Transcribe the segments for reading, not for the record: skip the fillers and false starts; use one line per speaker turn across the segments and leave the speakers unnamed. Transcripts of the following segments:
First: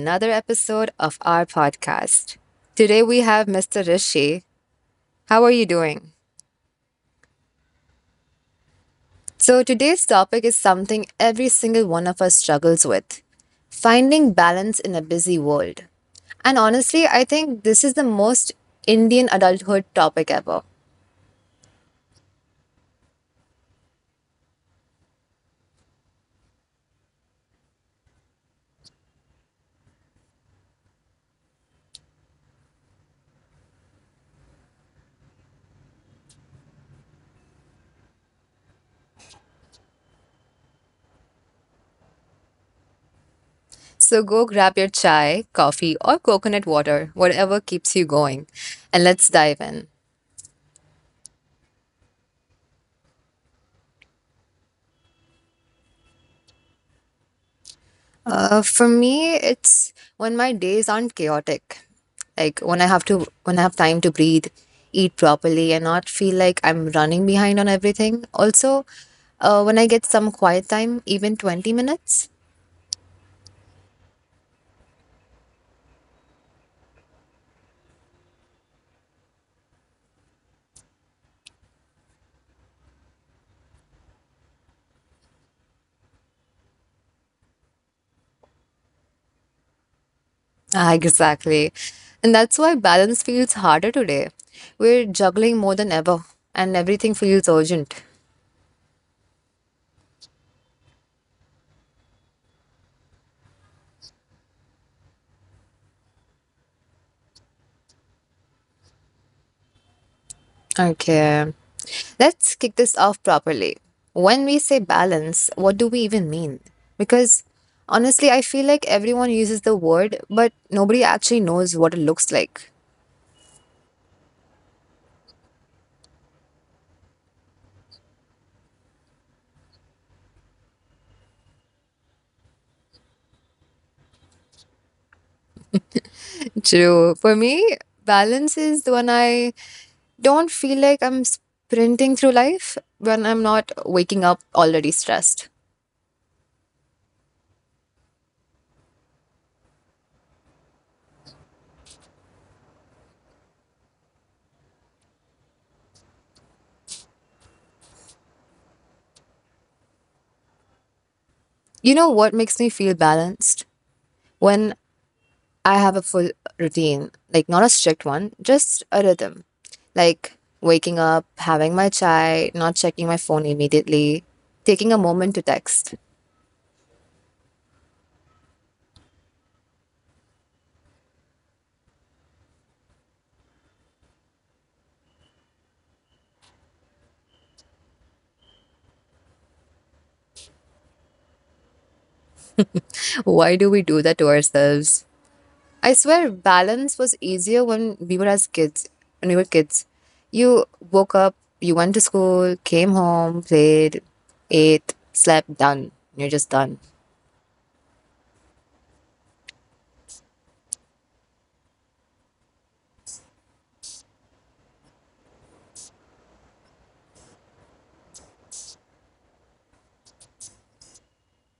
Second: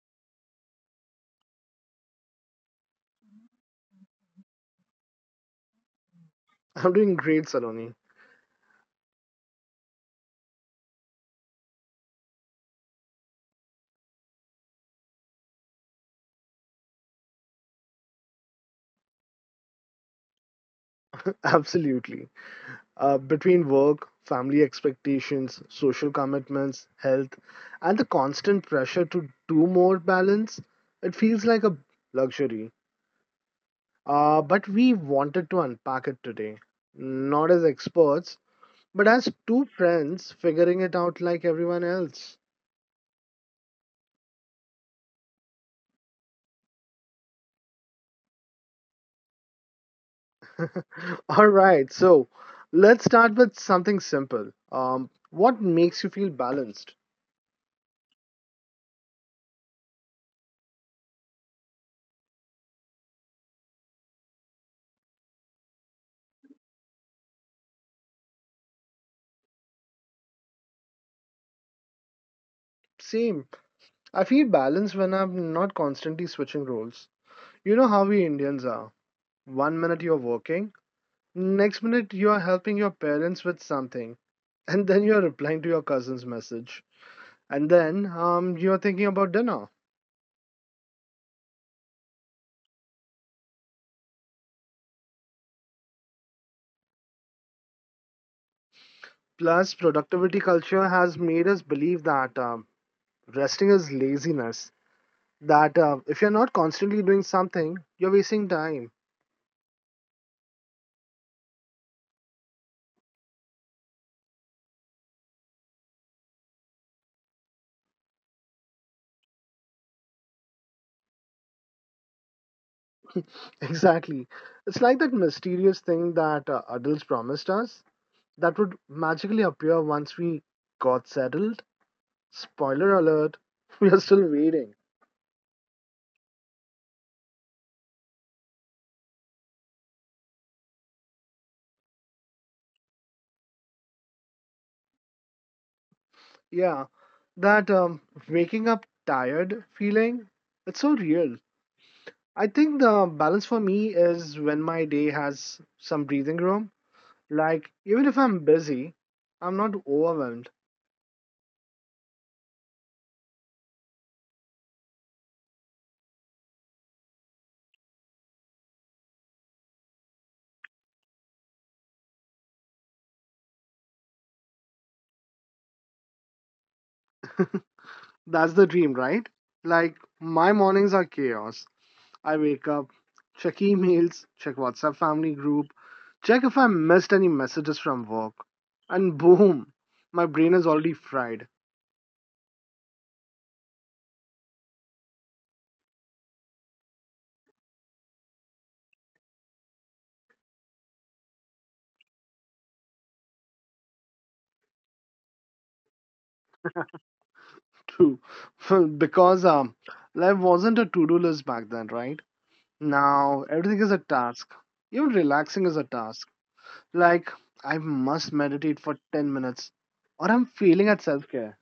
another episode of our podcast. Today we have Mr. Rishi. How are you doing?
I'm doing great, Saloni.
So, today's topic is something every single one of us struggles with finding balance in a busy world. And honestly, I think this is the most Indian adulthood topic ever.
Absolutely. Between work, family expectations, social commitments, health, and the constant pressure to do more balance, it feels like a luxury. But we wanted to unpack it today, not as experts, but as two friends figuring it out like everyone else.
So, go grab your chai, coffee, or coconut water, whatever keeps you going, and let's dive in.
All right, so let's start with something simple. What makes you feel balanced?
For me, it's when my days aren't chaotic. Like when I have time to breathe, eat properly, and not feel like I'm running behind on everything. Also, when I get some quiet time, even 20 minutes.
Same. I feel balanced when I'm not constantly switching roles. You know how we Indians are. One minute you're working, next minute you are helping your parents with something, and then you're replying to your cousin's message. And then you're thinking about dinner.
Ah, exactly. And that's why balance feels harder today. We're juggling more than ever, and everything feels urgent.
Plus, productivity culture has made us believe that resting is laziness. That if you're not constantly doing something, you're wasting time.
Okay. Let's kick this off properly. When we say balance, what do we even mean? Because honestly, I feel like everyone uses the word, but nobody actually knows what it looks like.
Exactly. It's like that mysterious thing that adults promised us that would magically appear once we got settled. Spoiler alert, we are still waiting.
True. For me, balance is when I don't feel like I'm sprinting through life, when I'm not waking up already stressed.
Yeah, that waking up tired feeling, it's so real. I think the balance for me is when my day has some breathing room. Like, even if I'm busy, I'm not overwhelmed.
You know what makes me feel balanced? When I have a full routine, like not a strict one, just a rhythm. Like waking up, having my chai, not checking my phone immediately, taking a moment to text.
That's the dream, right? Like, my mornings are chaos. I wake up, check emails, check WhatsApp family group, check if I missed any messages from work, and boom, my brain is already fried
Why do we do that to ourselves? I swear balance was easier when we were kids. You woke up, you went to school, came home, played, ate, slept, done. You're just done.
too. Because life wasn't a to do list back then, right? Now everything is a task. Even relaxing is a task. Like, I must meditate for 10 minutes, or I'm failing at self care.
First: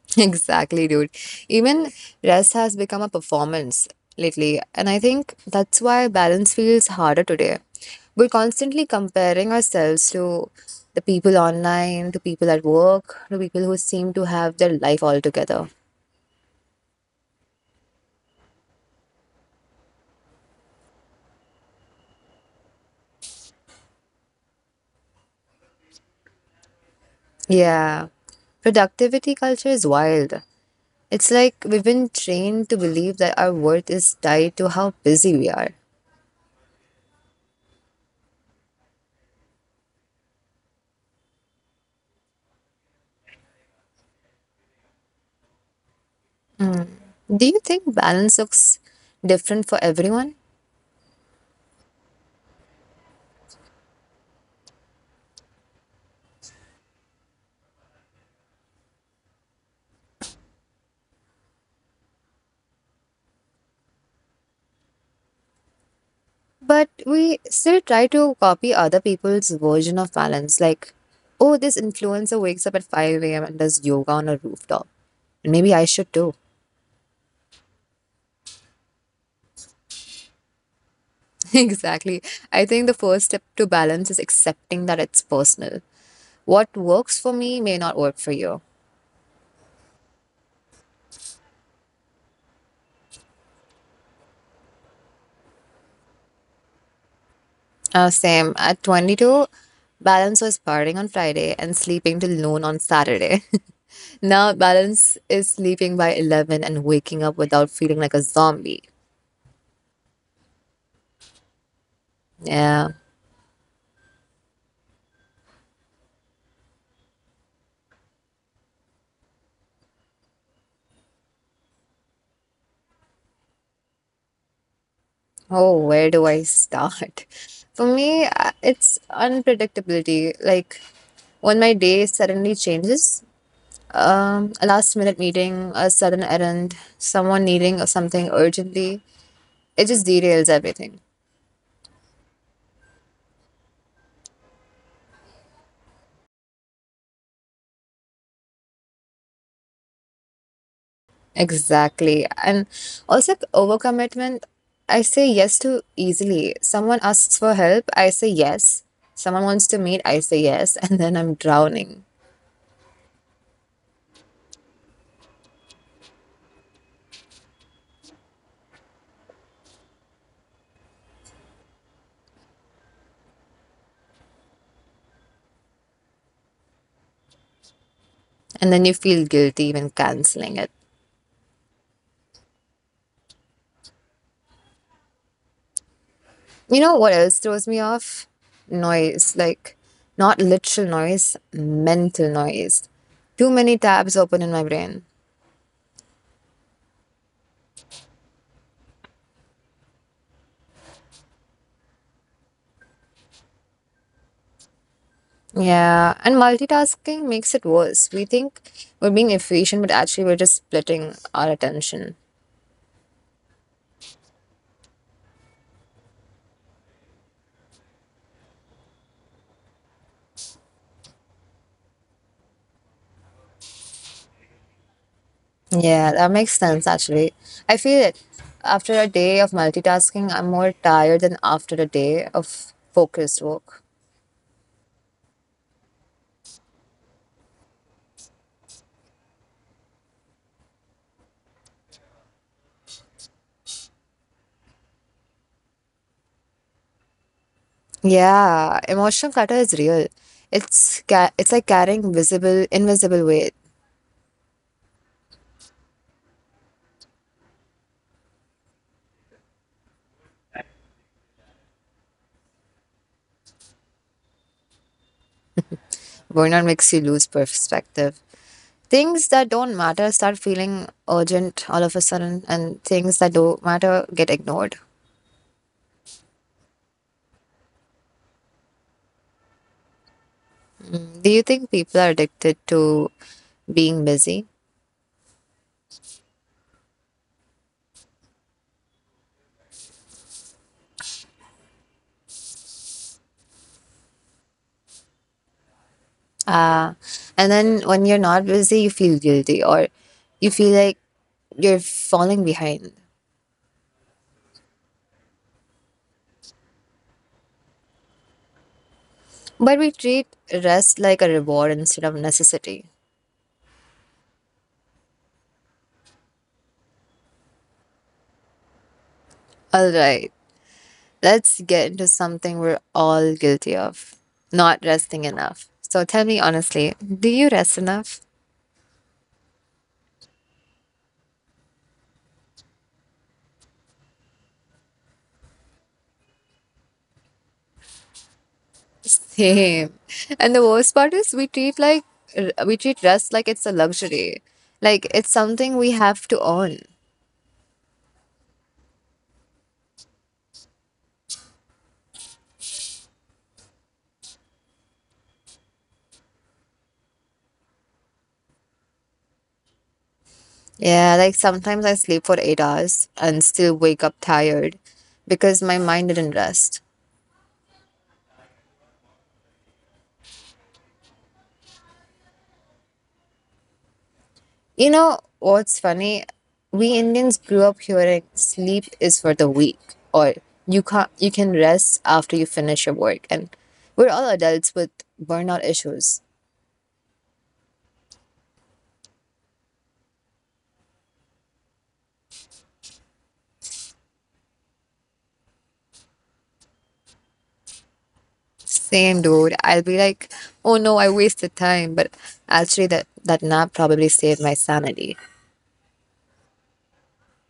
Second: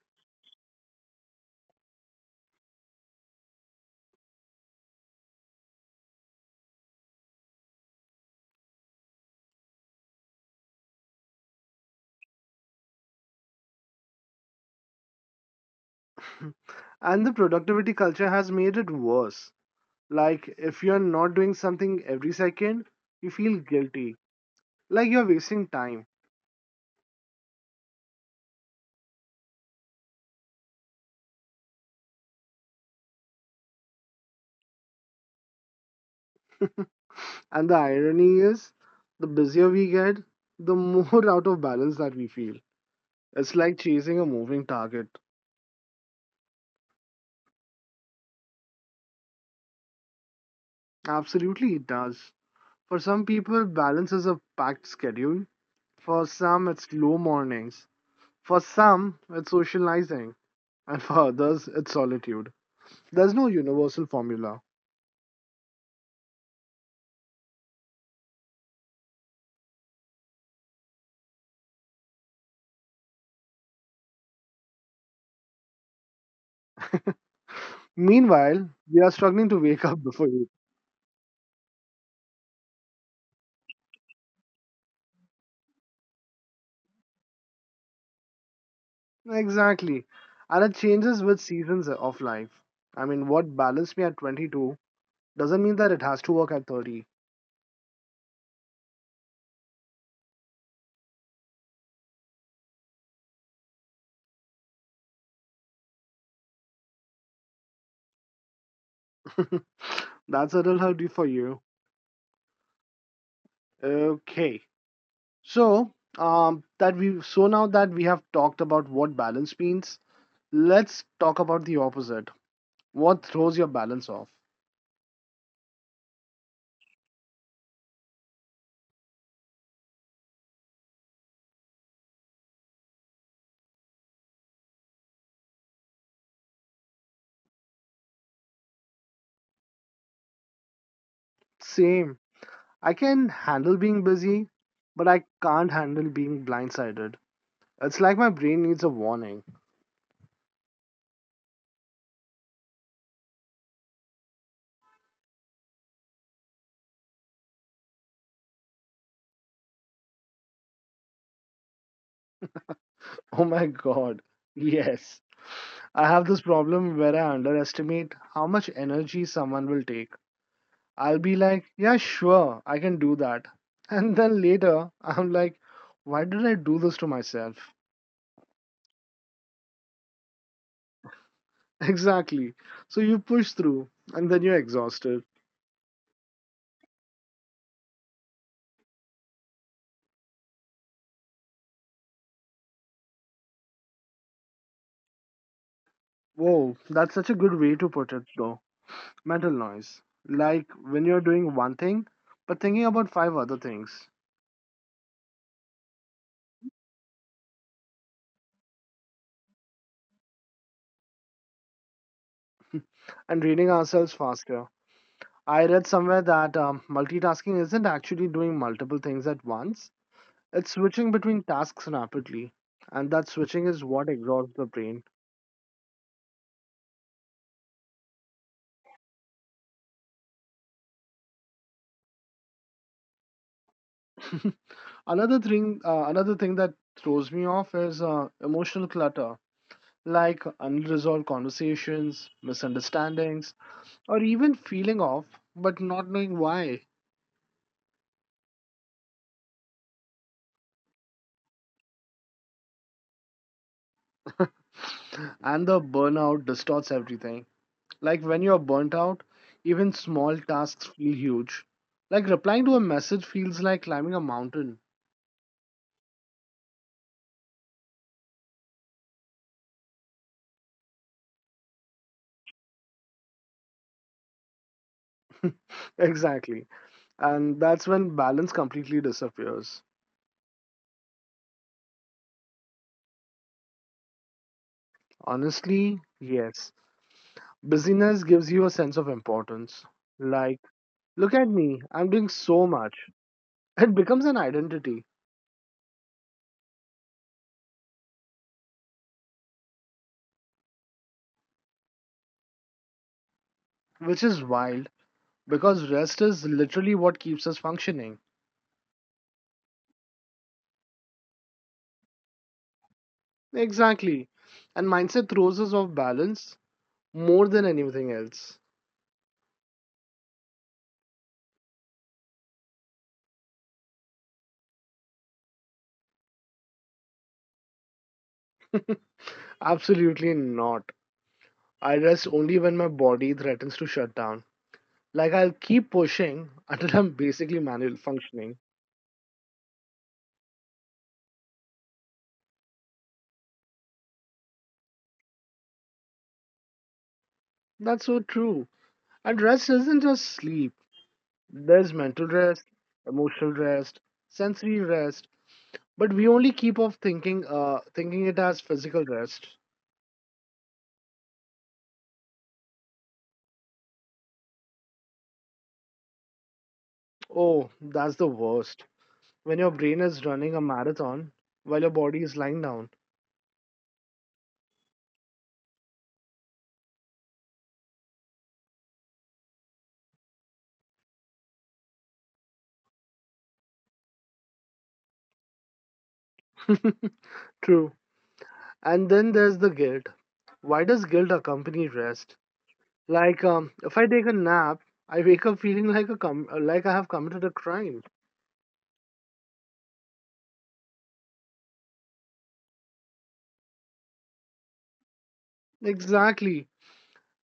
Exactly, dude. Even rest has become a performance lately, and I think that's why balance feels harder today. We're constantly comparing ourselves to the people online, to people at work, to people who seem to have their life all together.
And the productivity culture has made it worse. Like, if you're not doing something every second, you feel guilty, like you're wasting time.
Yeah. Productivity culture is wild. It's like we've been trained to believe that our worth is tied to how busy we are.
And the irony is, the busier we get, the more out of balance that we feel. It's like chasing a moving target.
Do you think balance looks different for everyone?
Absolutely, it does. For some people, balance is a packed schedule. For some, it's slow mornings. For some, it's socializing. And for others, it's solitude. There's no universal formula.
But we still try to copy other people's version of balance, like, oh, this influencer wakes up at 5 a.m. and does yoga on a rooftop. And maybe I should too.
Meanwhile, we are struggling to wake up before you.
Exactly. I think the first step to balance is accepting that it's personal. What works for me may not work for you.
Exactly. And it changes with seasons of life. I mean, what balanced me at 22 doesn't mean that it has to work at 30.
Same. At 22, balance was partying on Friday and sleeping till noon on Saturday. Now, balance is sleeping by 11 and waking up without feeling like a zombie.
That's a little healthy for you.
Yeah.
Okay. So, that we so now that we have talked about what balance means, let's talk about the opposite. What throws your balance off?
Oh, where do I start? For me, it's unpredictability. Like when my day suddenly changes, a last minute meeting, a sudden errand, someone needing something urgently, it just derails everything.
Same. I can handle being busy, but I can't handle being blindsided. It's like my brain needs a warning.
Exactly. And also overcommitment, I say yes to easily. Someone asks for help, I say yes. Someone wants to meet, I say yes, and then I'm drowning.
Oh my god. Yes. I have this problem where I underestimate how much energy someone will take. I'll be like, yeah, sure, I can do that. And then later, I'm like, why did I do this to myself?
And then you feel guilty even canceling it.
Exactly. So you push through and then you're exhausted.
You know what else throws me off? Noise. Like, not literal noise, mental noise. Too many tabs open in my brain.
Whoa, that's such a good way to put it, though. Mental noise. Like when you're doing one thing, but thinking about five other things
Yeah, and multitasking makes it worse. We think we're being efficient, but actually, we're just splitting our attention.
and reading ourselves faster. I read somewhere that multitasking isn't actually doing multiple things at once, it's switching between tasks rapidly. And that switching is what exhausts the brain.
Yeah, that makes sense, actually. I feel it. After a day of multitasking, I'm more tired than after a day of focused work.
Another thing that throws me off is emotional clutter, like unresolved conversations, misunderstandings, or even feeling off but not knowing why.
Yeah, emotional clutter is real. It's it's like carrying visible, invisible weight.
And the burnout distorts everything. Like when you're burnt out, even small tasks feel huge. Like replying to a message feels like climbing a mountain.
Burnout makes you lose perspective. Things that don't matter start feeling urgent all of a sudden, and things that don't matter get ignored.
Exactly. And that's when balance completely disappears.
Do you think people are addicted to being busy?
Honestly, yes. Busyness gives you a sense of importance. Like, look at me, I'm doing so much. It becomes an identity,
And then when you're not busy, you feel guilty or you feel like you're falling behind.
which is wild because rest is literally what keeps us functioning.
But we treat rest like a reward instead of necessity.
Exactly. And mindset throws us off balance more than anything else.
All right, let's get into something we're all guilty of not resting enough. So tell me honestly, do you rest enough?
Absolutely not. I rest only when my body threatens to shut down. Like I'll keep pushing until I'm basically manual functioning.
Same. And the worst part is we we treat rest like it's a luxury. Like it's something we have to earn.
That's so true. And rest isn't just sleep. There's mental rest, emotional rest, sensory rest, but we only keep off thinking, thinking it as physical rest.
Yeah, like sometimes I sleep for 8 hours and still wake up tired because my mind didn't rest.
Oh, that's the worst. When your brain is running a marathon while your body is lying down.
You know what's funny? We Indians grew up hearing sleep is for the weak or you can't you can rest after you finish your work and we're all adults with burnout issues.
True. And then there's the guilt. Why does guilt accompany rest? Like, if I take a nap, I wake up feeling like a like I have committed a crime.
Same, dude. I'll be like, oh no, I wasted time. But actually, that nap probably saved my sanity.
Exactly.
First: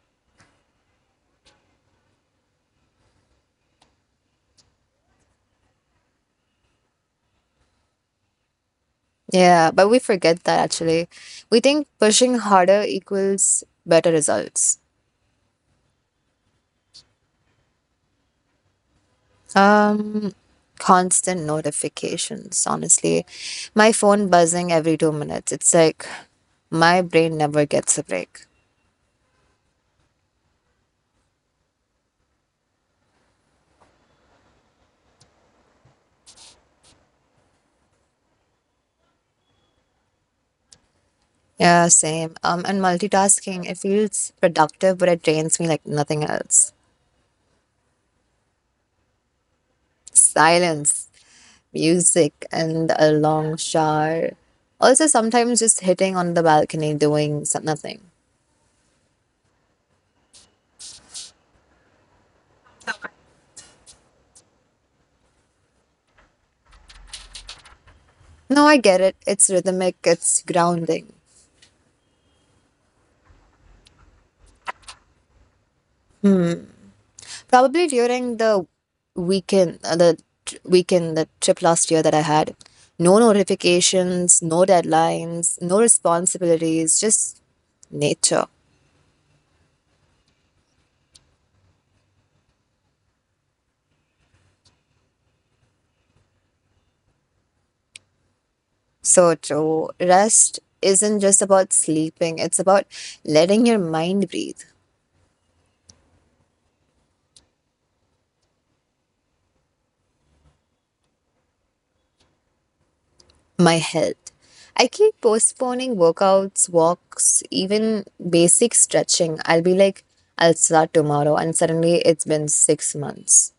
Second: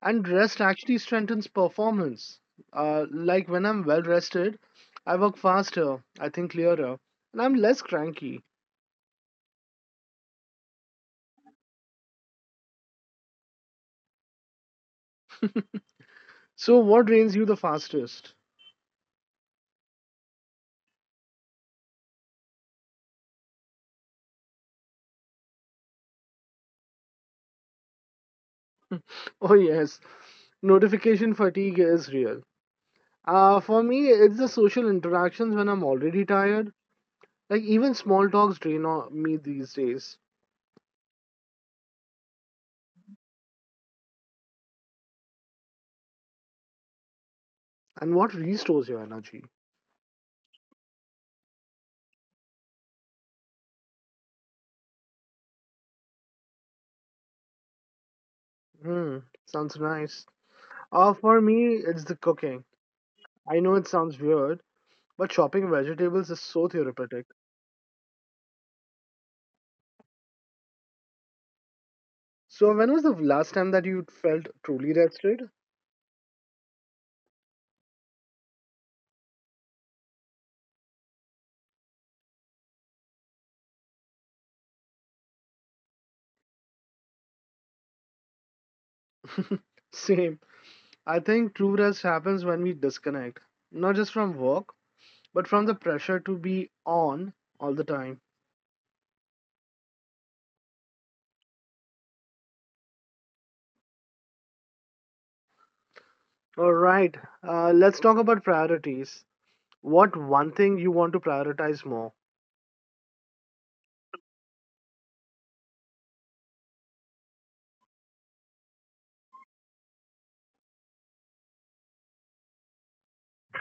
And rest actually strengthens performance. Like when I'm well rested, I work faster, I think clearer, and I'm less cranky.
Yeah, but we forget that actually. We think pushing harder equals better results.
So, what drains you the fastest?
Um, Constant notifications, honestly. My phone buzzing every 2 minutes. It's like my brain never gets a break.
Oh, yes, notification fatigue is real. For me, it's the social interactions when I'm already tired. Like, even small talks me these days.
Yeah, same. And multitasking, it feels productive, but it drains me like nothing else.
And what restores your energy?
Silence. Music and a long shower. Also, sometimes just hitting on the balcony doing nothing.
Hmm, sounds nice. For me, it's the cooking. I know it sounds weird, but chopping vegetables is so therapeutic.
No, I get it. It's rhythmic, it's grounding.
So, when was the last time that you felt truly rested?
Probably during the weekend, the tr- weekend, the trip last year that I had. No notifications, no deadlines, no responsibilities, just nature.
Same. I think true rest happens when we disconnect, not just from work, but from the pressure to be on all the time.
So true. Rest isn't just about sleeping, it's about letting your mind breathe.
All right, let's talk about priorities. What one thing you want to prioritize more?
My health. I keep postponing workouts, walks, even basic stretching. I'll be like, I'll start tomorrow, and suddenly it's been 6 months.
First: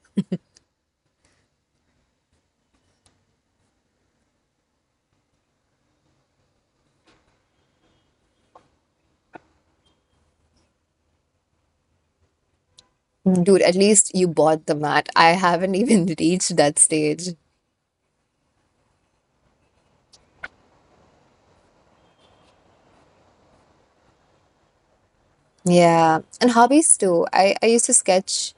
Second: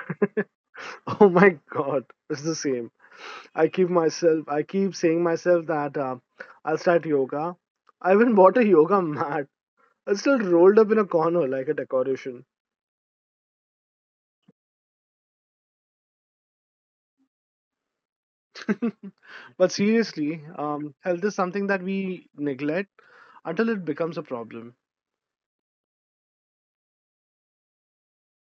Oh my God, it's the same. I keep myself, I keep saying myself that I'll start yoga. I even bought a yoga mat. It's still rolled up in a corner like a decoration.
Mm. Dude, at least you bought the mat. I haven't even reached that stage.
But seriously, health is something that we neglect until it becomes a problem.
Yeah, and hobbies too. I used to sketch,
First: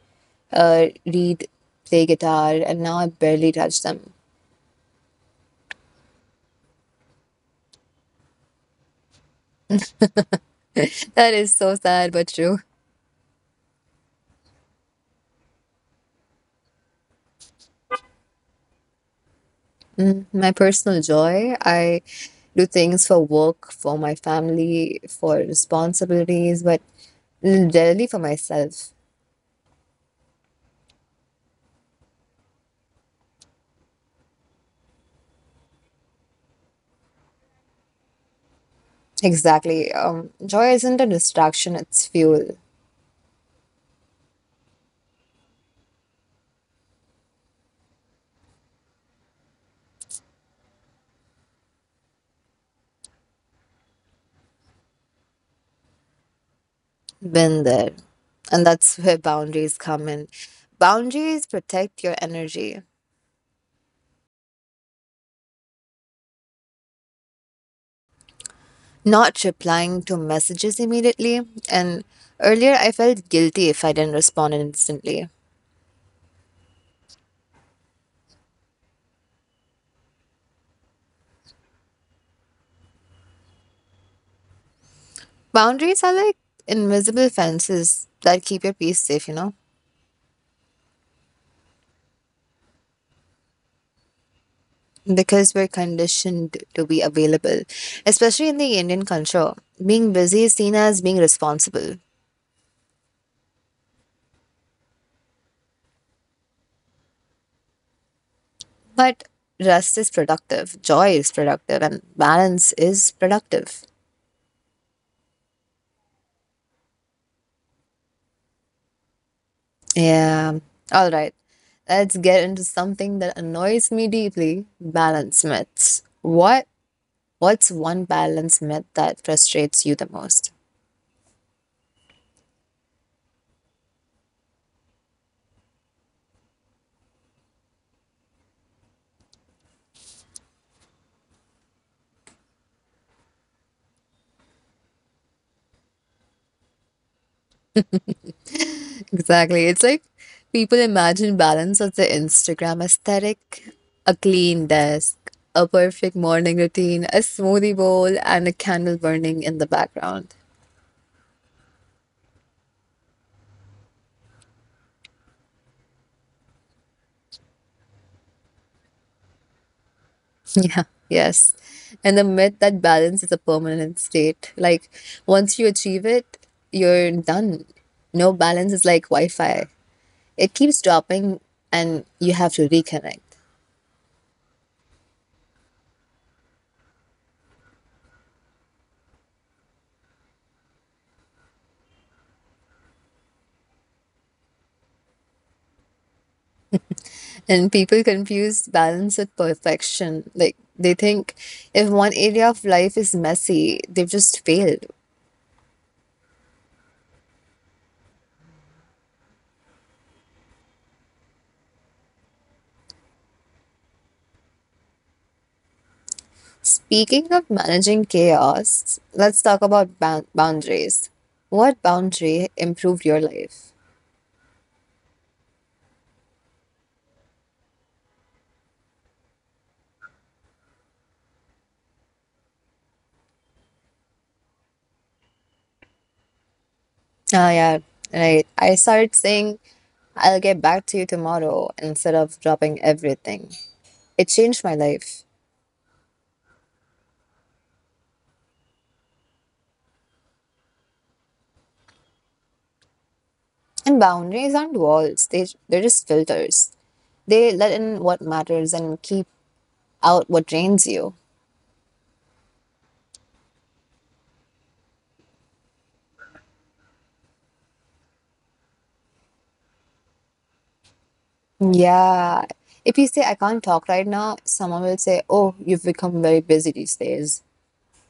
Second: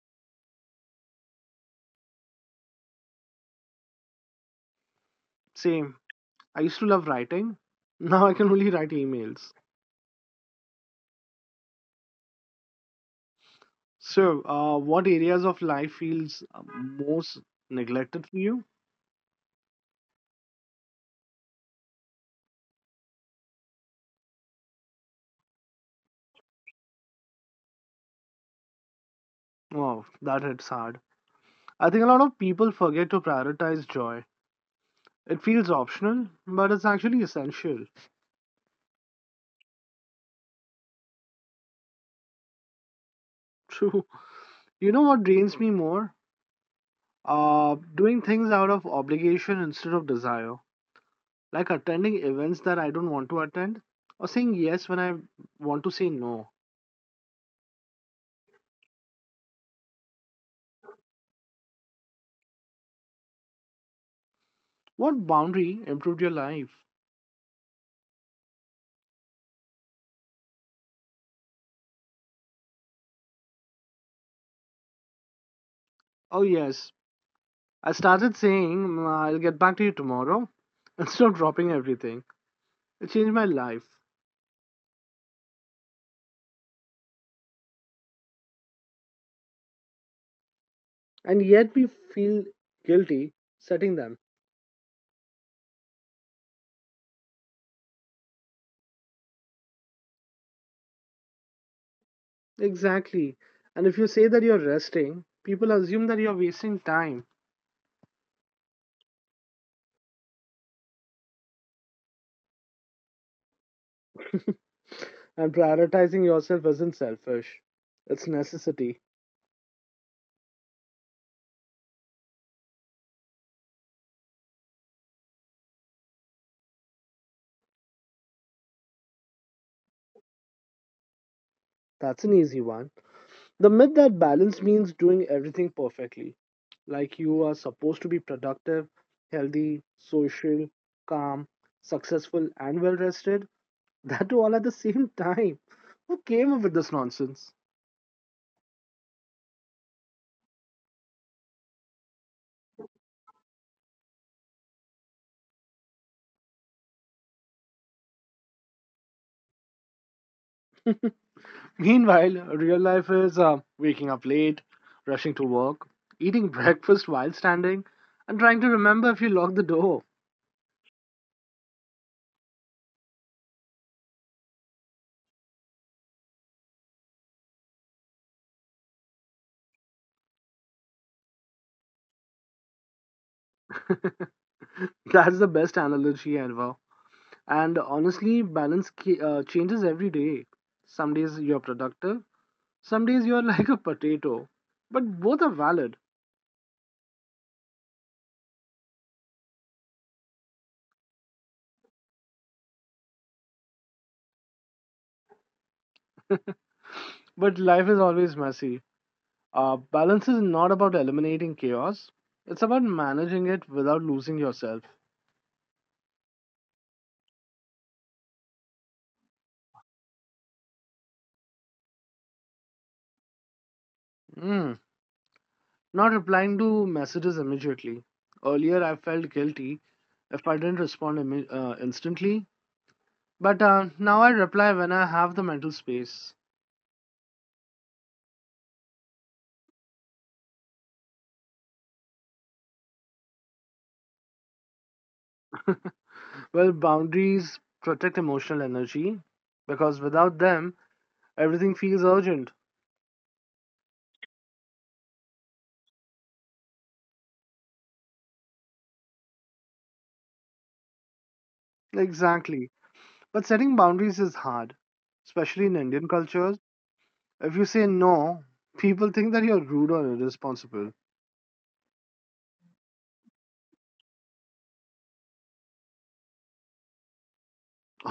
read, play guitar, and now I barely touch them.
Same. I used to love writing. Now I can only write emails.
That is so sad but true.
So, what areas of life feels most neglected for you?
My personal joy, I do things for work, for my family, for responsibilities, but rarely for myself.
Wow, that hits hard. I think a lot of people forget to prioritize joy. It feels optional, but it's actually essential.
Exactly. Joy isn't a distraction, it's fuel.
True. You know what drains me more? Doing things out of obligation instead of desire. Like attending events that I don't want to attend, or saying yes when I want to say no.
Been there. And that's where boundaries come in. Boundaries protect your energy,
What boundary improved your life?
not replying to messages immediately. And earlier, I felt guilty if I didn't respond instantly.
Oh, yes, I started saying, "Mm, I'll get back to you tomorrow" instead of dropping everything. It changed my life.
Boundaries are like invisible fences that keep your peace safe, you know?
And yet we feel guilty setting them.
Because we're conditioned to be available. Especially in the Indian culture, being busy is seen as being responsible.
Exactly. And if you say that you're resting, people assume that you're wasting time.
But rest is productive, joy is productive, and balance is productive.
And prioritizing yourself isn't selfish, it's necessity.
Yeah. All right. Let's get into something that annoys me deeply balance myths. What? What's one balance myth that frustrates you the most?
That's an easy one. The myth that balance means doing everything perfectly. Like you are supposed to be productive, healthy, social, calm, successful, and well rested. That too all at the same time. Who came up with this nonsense?
Exactly. It's like people imagine balance as the Instagram aesthetic a clean desk, a perfect morning routine, a smoothie bowl, and a candle burning in the background.
Meanwhile, real life is waking up late, rushing to work, eating breakfast while standing, and trying to remember if you lock the door.
Yeah, yes. And the myth that balance is a permanent state. Like, once you achieve it, you're done. No balance is like Wi Fi, it keeps dropping, and you have to reconnect.
That's the best analogy ever. And honestly, balance changes every day. Some days you're productive, some days you're like a potato. But both are valid.
And people confuse balance with perfection. Like they think if one area of life is messy, they've just failed.
But life is always messy. Balance is not about eliminating chaos, it's about managing it without losing yourself.
Speaking of managing chaos, let's talk about boundaries. What boundary improved your life?
Mm, not replying to messages immediately. Earlier, I felt guilty if I didn't respond instantly, but now I reply when I have the mental space.
Ah, yeah, right. I started saying, I'll get back to you tomorrow instead of dropping everything. It changed my life.
Well, boundaries protect emotional energy because without them, everything feels urgent.
And boundaries aren't walls, they're just filters. They let in what matters and keep out what drains you.
Exactly. But setting boundaries is hard, especially in Indian cultures. If you say no, people think that you're rude or irresponsible,
Yeah. If you say, I can't talk right now, someone will say, oh, you've become very busy these days.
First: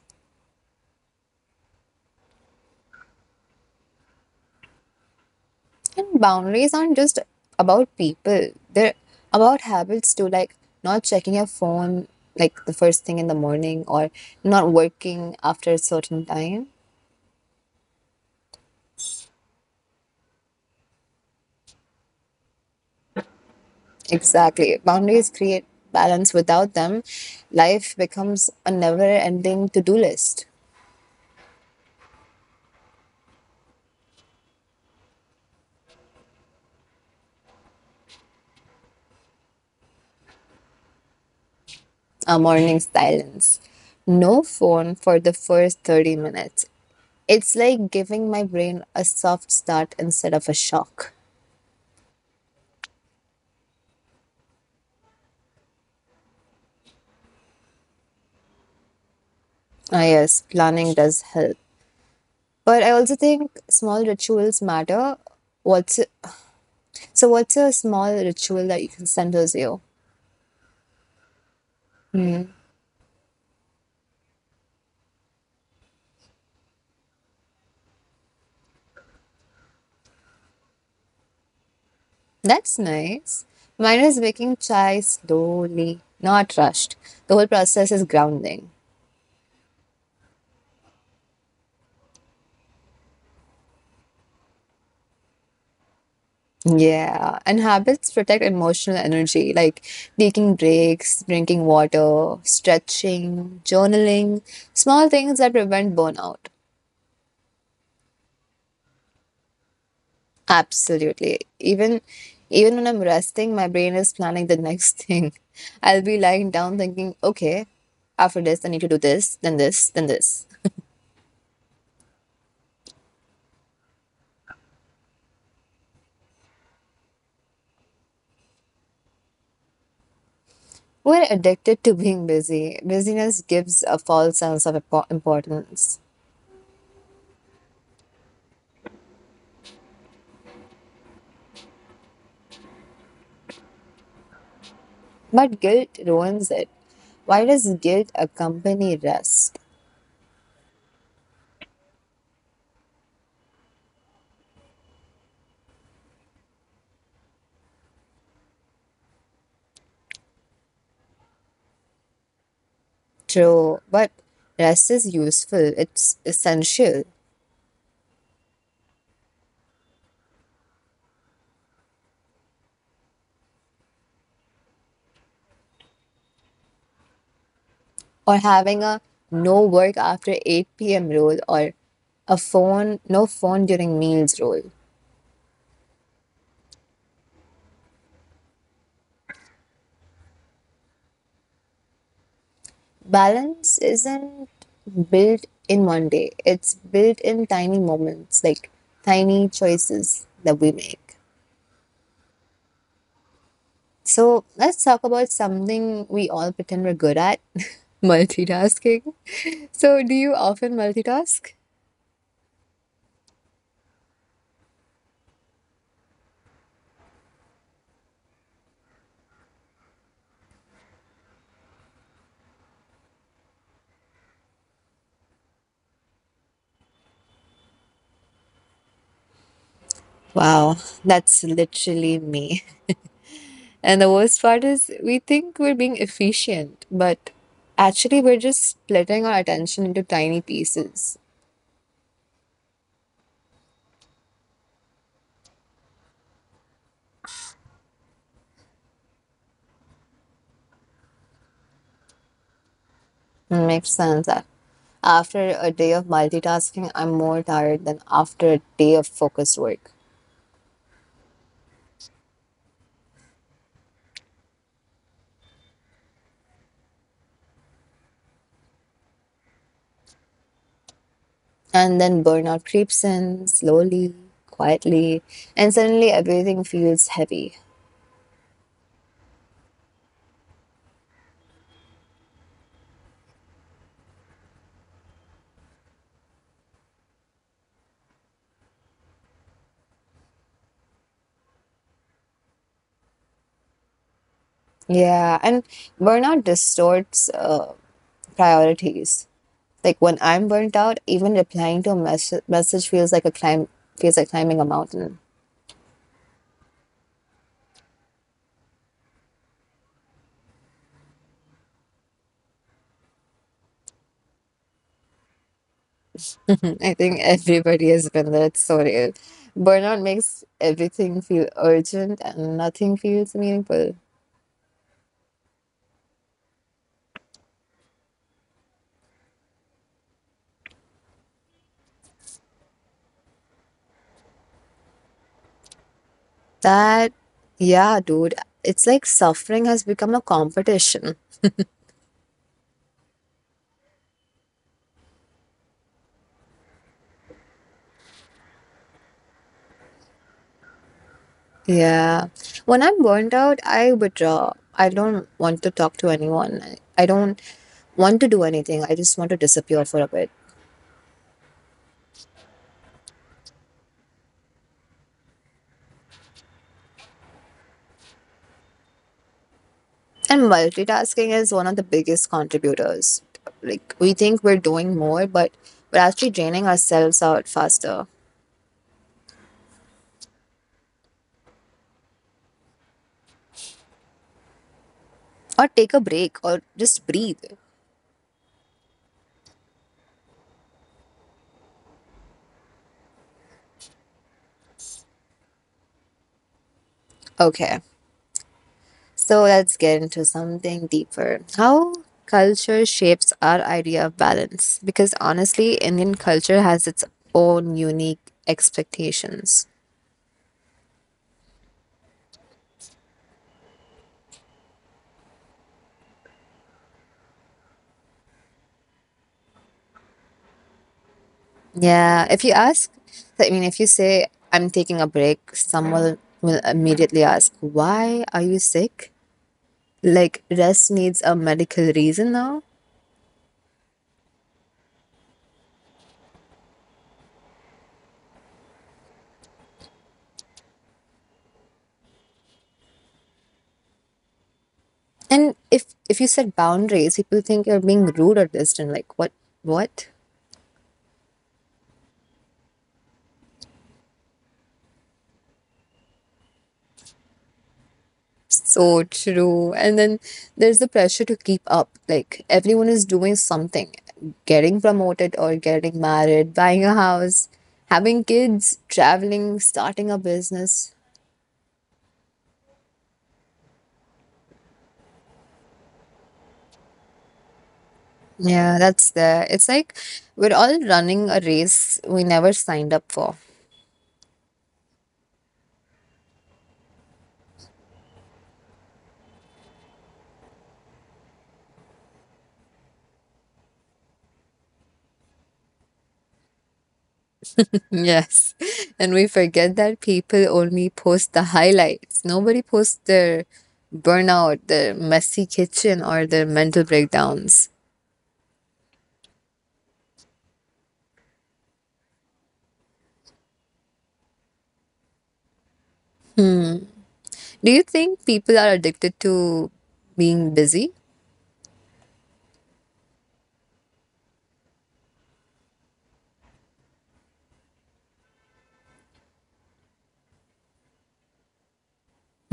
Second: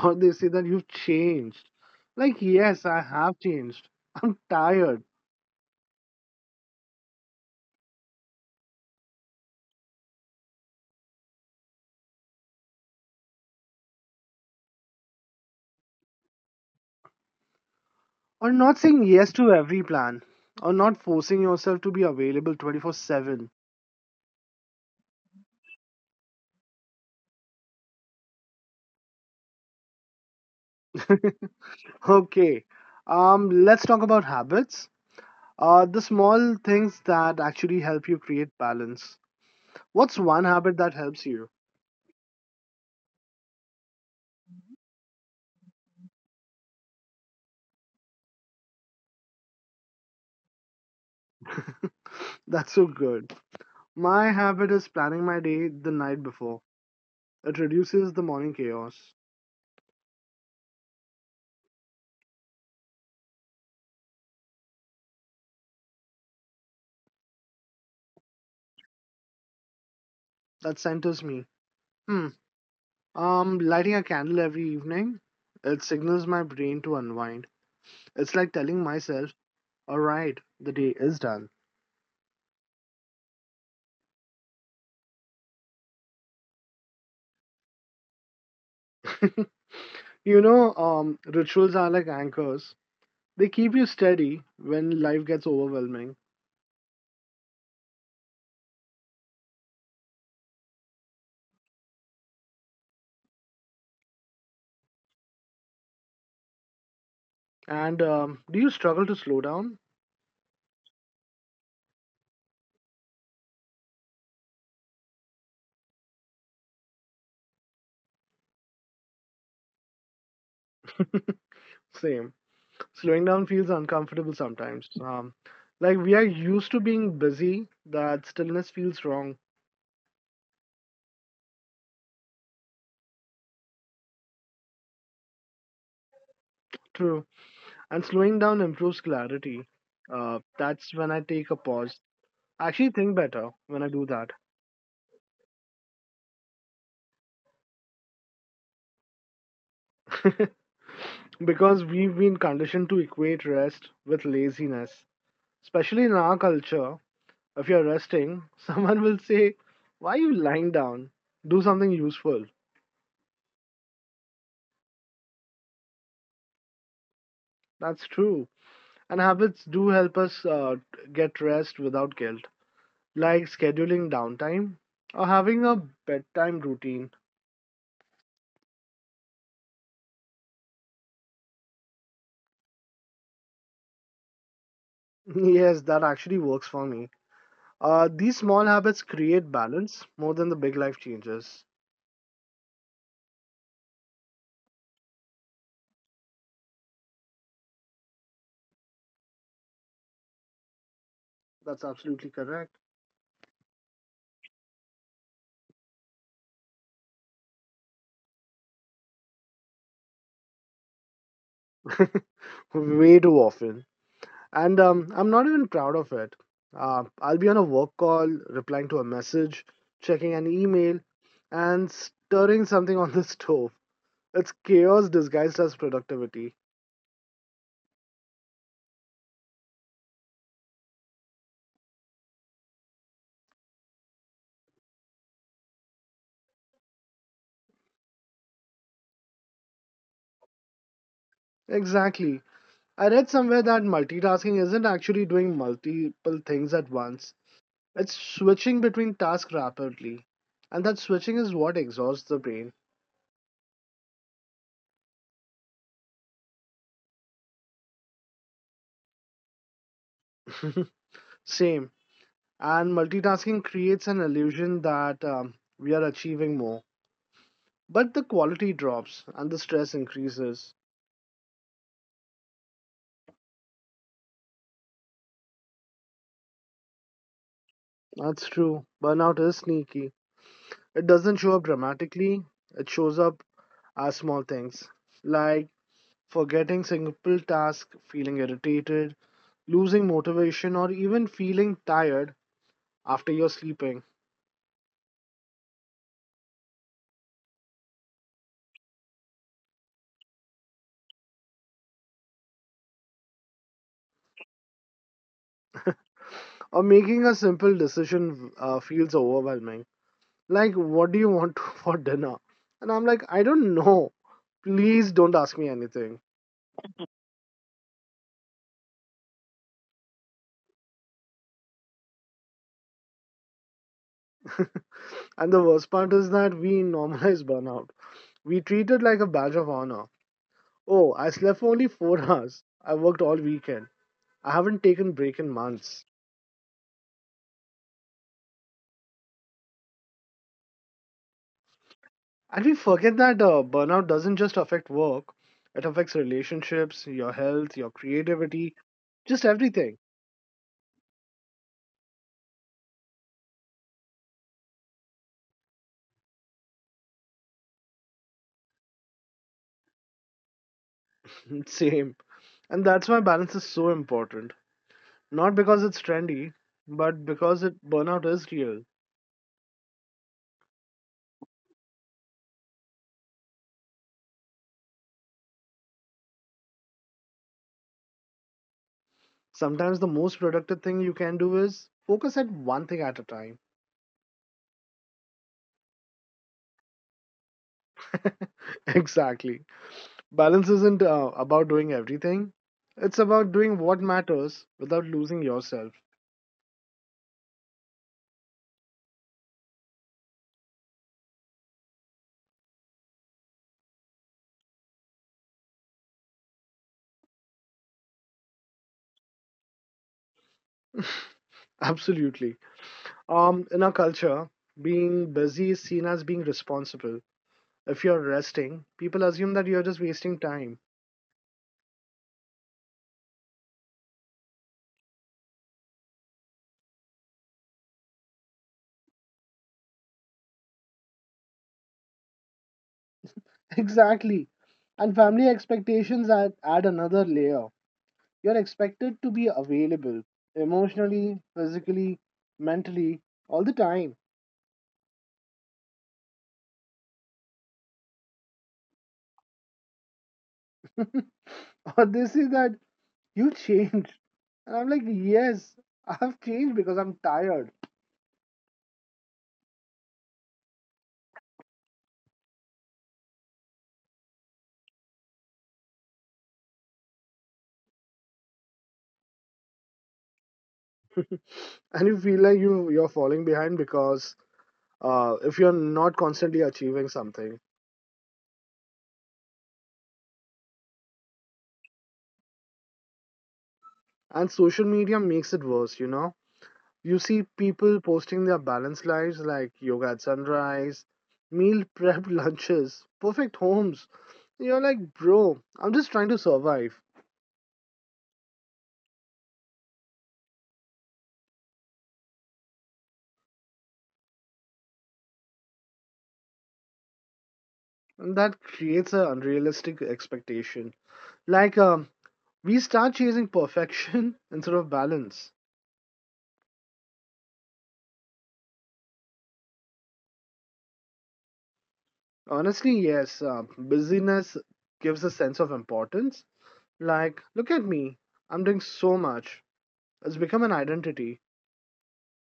or they say that you've changed. Like, yes, I have changed. I'm tired,
And boundaries aren't just about people, they're about habits too, like not checking your phone like the first thing in the morning or not working after a certain time.
or not saying yes to every plan, or not forcing yourself to be available 24/7.
Exactly. Boundaries create balance. Without them, life becomes a never ending to do list.
Okay, let's talk about habits, the small things that actually help you create balance. What's one habit that helps you?
A morning silence. No phone for the first 30 minutes. It's like giving my brain a soft start instead of a shock.
That's so good. My habit is planning my day the night before. It reduces the morning chaos.
Ah, yes, planning does help. But I also think small rituals matter. What's what's a small ritual that you can considers you?
That centers me. Hmm, lighting a candle every evening. It signals my brain to unwind. It's like telling myself, all right, the day is done.
That's nice. Mine is making chai slowly, not rushed. The whole process is grounding.
You know, rituals are like anchors. They keep you steady when life gets overwhelming.
Yeah, and habits protect emotional energy, like taking breaks, drinking water, stretching, journaling, small things that prevent burnout.
And do you struggle to slow down?
Absolutely. Even when I'm resting, my brain is planning the next thing. I'll be lying down thinking, okay, after this I need to do this, then this, then this.
Same. Slowing down feels uncomfortable sometimes. Like we are used to being busy, that stillness feels wrong.
We're addicted to being busy. Busyness gives a false sense of importance,
True. And slowing down improves clarity. That's when I take a pause. I actually think better when I do that.
but guilt ruins it. Why does guilt accompany rest?
Because we've been conditioned to equate rest with laziness, especially in our culture. If you're resting, someone will say, why are you lying down? Do something useful.
True, but rest is useful. It's essential.
That's true. And habits do help us get rest without guilt, like scheduling downtime or having a bedtime routine.
Or having a no work after 8 p.m. rule or a phone no phone during meals rule.
Yes, that actually works for me. These small habits create balance more than the big life changes.
Balance isn't built in one day. It's built in tiny moments, like tiny choices that we make.
That's absolutely correct.
So let's talk about something we all pretend we're good at, multitasking. So do you often multitask?
Way too often. And I'm not even proud of it. I'll be on a work call, replying to a message, checking an email, and stirring something on the stove. It's chaos disguised as productivity.
Wow, that's literally me. And the worst part is, we think we're being efficient, but actually, we're just splitting our attention into tiny pieces.
Exactly. I read somewhere that multitasking isn't actually doing multiple things at once, it's switching between tasks rapidly. And that switching is what exhausts the brain.
Makes sense. That After a day of multitasking, I'm more tired than after a day of focused work.
Same. And multitasking creates an illusion that we are achieving more. But the quality drops and the stress increases.
And then burnout creeps in slowly, quietly, and suddenly everything feels heavy.
That's true. Burnout is sneaky. It doesn't show up dramatically, it shows up as small things like forgetting simple tasks, feeling irritated, losing motivation, or even feeling tired after you're sleeping.
Yeah, and burnout distorts priorities. Like when I'm burnt out, even replying to a message feels like climbing a mountain.
Or making a simple decision feels overwhelming. Like, what do you want for dinner? And I'm like, I don't know. Please don't ask me anything.
I think everybody has been there. It's so real. Burnout makes everything feel urgent and nothing feels meaningful.
And the worst part is that we normalize burnout. We treat it like a badge of honor. Oh, I slept for only four hours. I worked all weekend. I haven't taken break in months.
That, yeah, dude. It's like suffering has become a competition.
And we forget that burnout doesn't just affect work. It affects relationships, your health, your creativity, just everything.
Yeah. When I'm burnt out, I withdraw. I don't want to talk to anyone. I don't want to do anything. I just want to disappear for a bit.
Same. And that's why balance is so important. Not because it's trendy, but because it burnout is real.
And multitasking is one of the biggest contributors. Like, we think we're doing more, but we're actually draining ourselves out faster.
Sometimes the most productive thing you can do is focus at one thing at a time.
Or take a break, or just breathe.
Exactly. Balance isn't about doing everything. It's about doing what matters without losing yourself.
Okay, so let's get into something deeper. How culture shapes our idea of balance. Because honestly, Indian culture has its own unique expectations.
Absolutely. In our culture, being busy is seen as being responsible. If you're resting, people assume that you're just wasting time.
Yeah, if you ask, I mean, if you say, I'm taking a break, someone will immediately ask, why are you sick? Like rest needs a medical reason now,
Exactly. And family expectations add another layer. You're expected to be available emotionally, physically, mentally, all the time.
and if you set boundaries people think you're being rude or distant, like what?
or they say that you changed. And I'm like, yes, I've changed because I'm tired.
So true. And then there's the pressure to keep up, like everyone is doing something, getting promoted or getting married, buying a house, having kids, traveling, starting a business.
And you feel like you're falling behind because if you're not constantly achieving something.
Yeah, that's there. It's like we're all running a race we never signed up for.
And social media makes it worse, you know, you see people posting their balanced lives, like yoga at sunrise, meal prep lunches, perfect homes. You're like, bro, I'm just trying to survive.
Yes. And we forget that people only post the highlights. Nobody posts their burnout, their messy kitchen, or their mental breakdowns.
And that creates an unrealistic expectation, like we start chasing perfection instead of balance.
Do you think people are addicted to being busy?
Honestly, yes, busyness gives a sense of importance. Like, look at me, I'm doing so much. It's become an identity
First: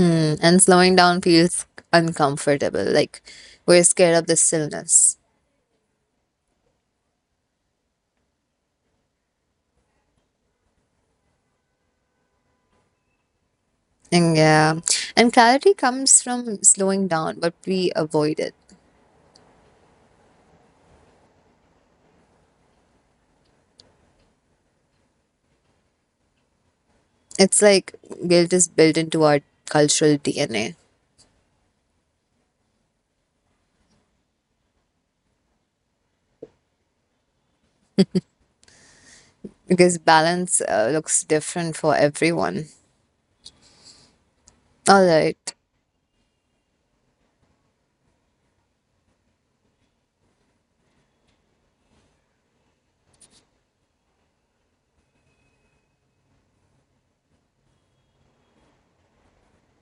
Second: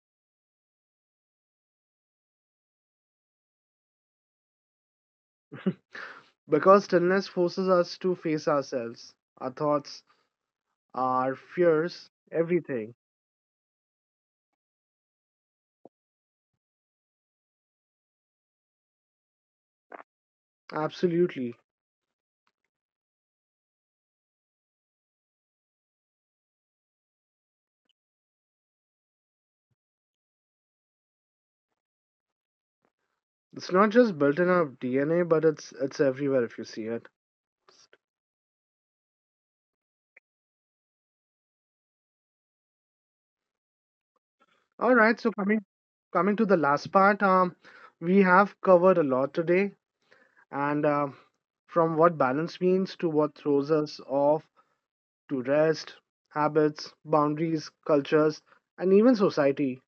And slowing down feels uncomfortable. Like we're scared of the stillness.
because stillness forces us to face ourselves, our thoughts, our fears, everything.
And yeah. And clarity comes from slowing down, but we avoid it.
Absolutely.
It's like guilt is built into our cultural DNA.
It's not just built in our DNA, but it's everywhere if you see it.
Because balance looks different for everyone.
All
All
right, so
right.
coming to the last part, we have covered a lot today. And from what balance means, to what throws us off, to rest, habits, boundaries, cultures, and even society.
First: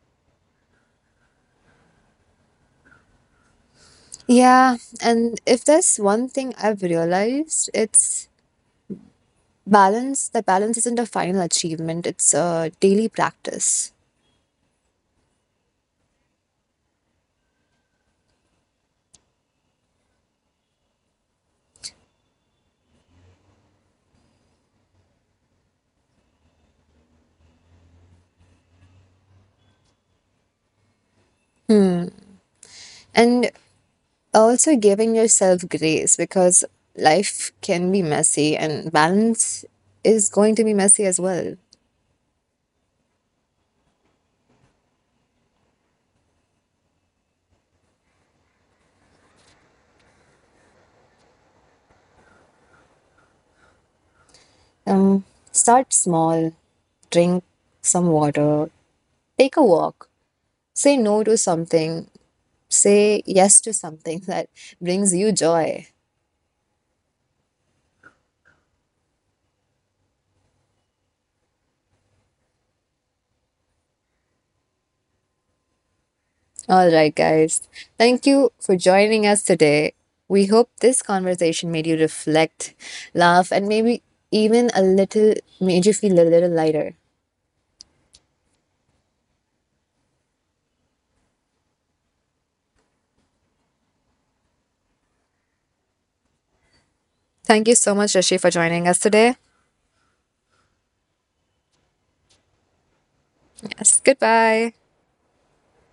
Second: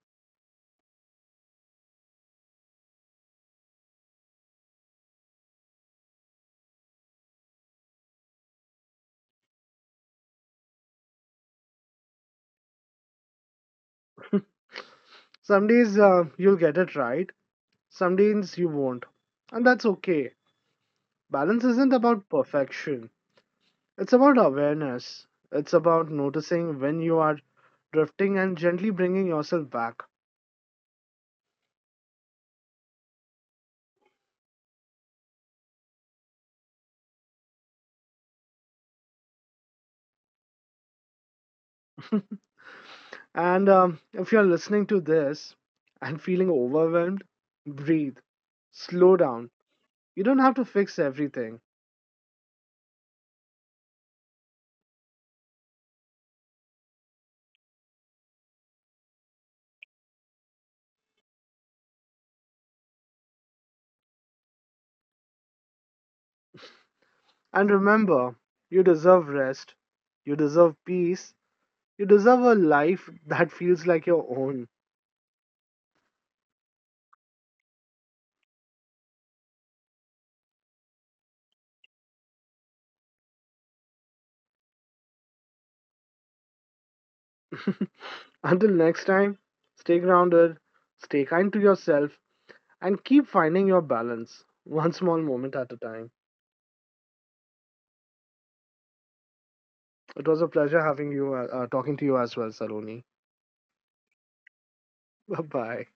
Yeah, and if there's one thing I've realized, it's balance isn't a final achievement, it's a daily practice.
Some days you'll get it right, some days you won't. And that's okay. Balance isn't about perfection, it's about awareness. It's about noticing when you are drifting and gently bringing yourself back.
And also giving yourself grace because life can be messy and balance is going to be messy as well.
And if you're listening to this and feeling overwhelmed, breathe, slow down. You don't have to fix everything.
Um, Start small, drink some water, take a walk, say no to something, say yes to something that brings you joy.
And remember, you deserve rest, you deserve peace, you deserve a life that feels like your own.
All right, guys. Thank you for joining us today. We hope this conversation made you reflect, laugh, and maybe even a little made you feel a little lighter.
Until next time, stay grounded, stay kind to yourself, and keep finding your balance one small moment at a time.
Thank you so much, Rishi, for joining us today.
It was a pleasure having you, talking to you as well, Saloni.
Yes, goodbye.
Bye bye.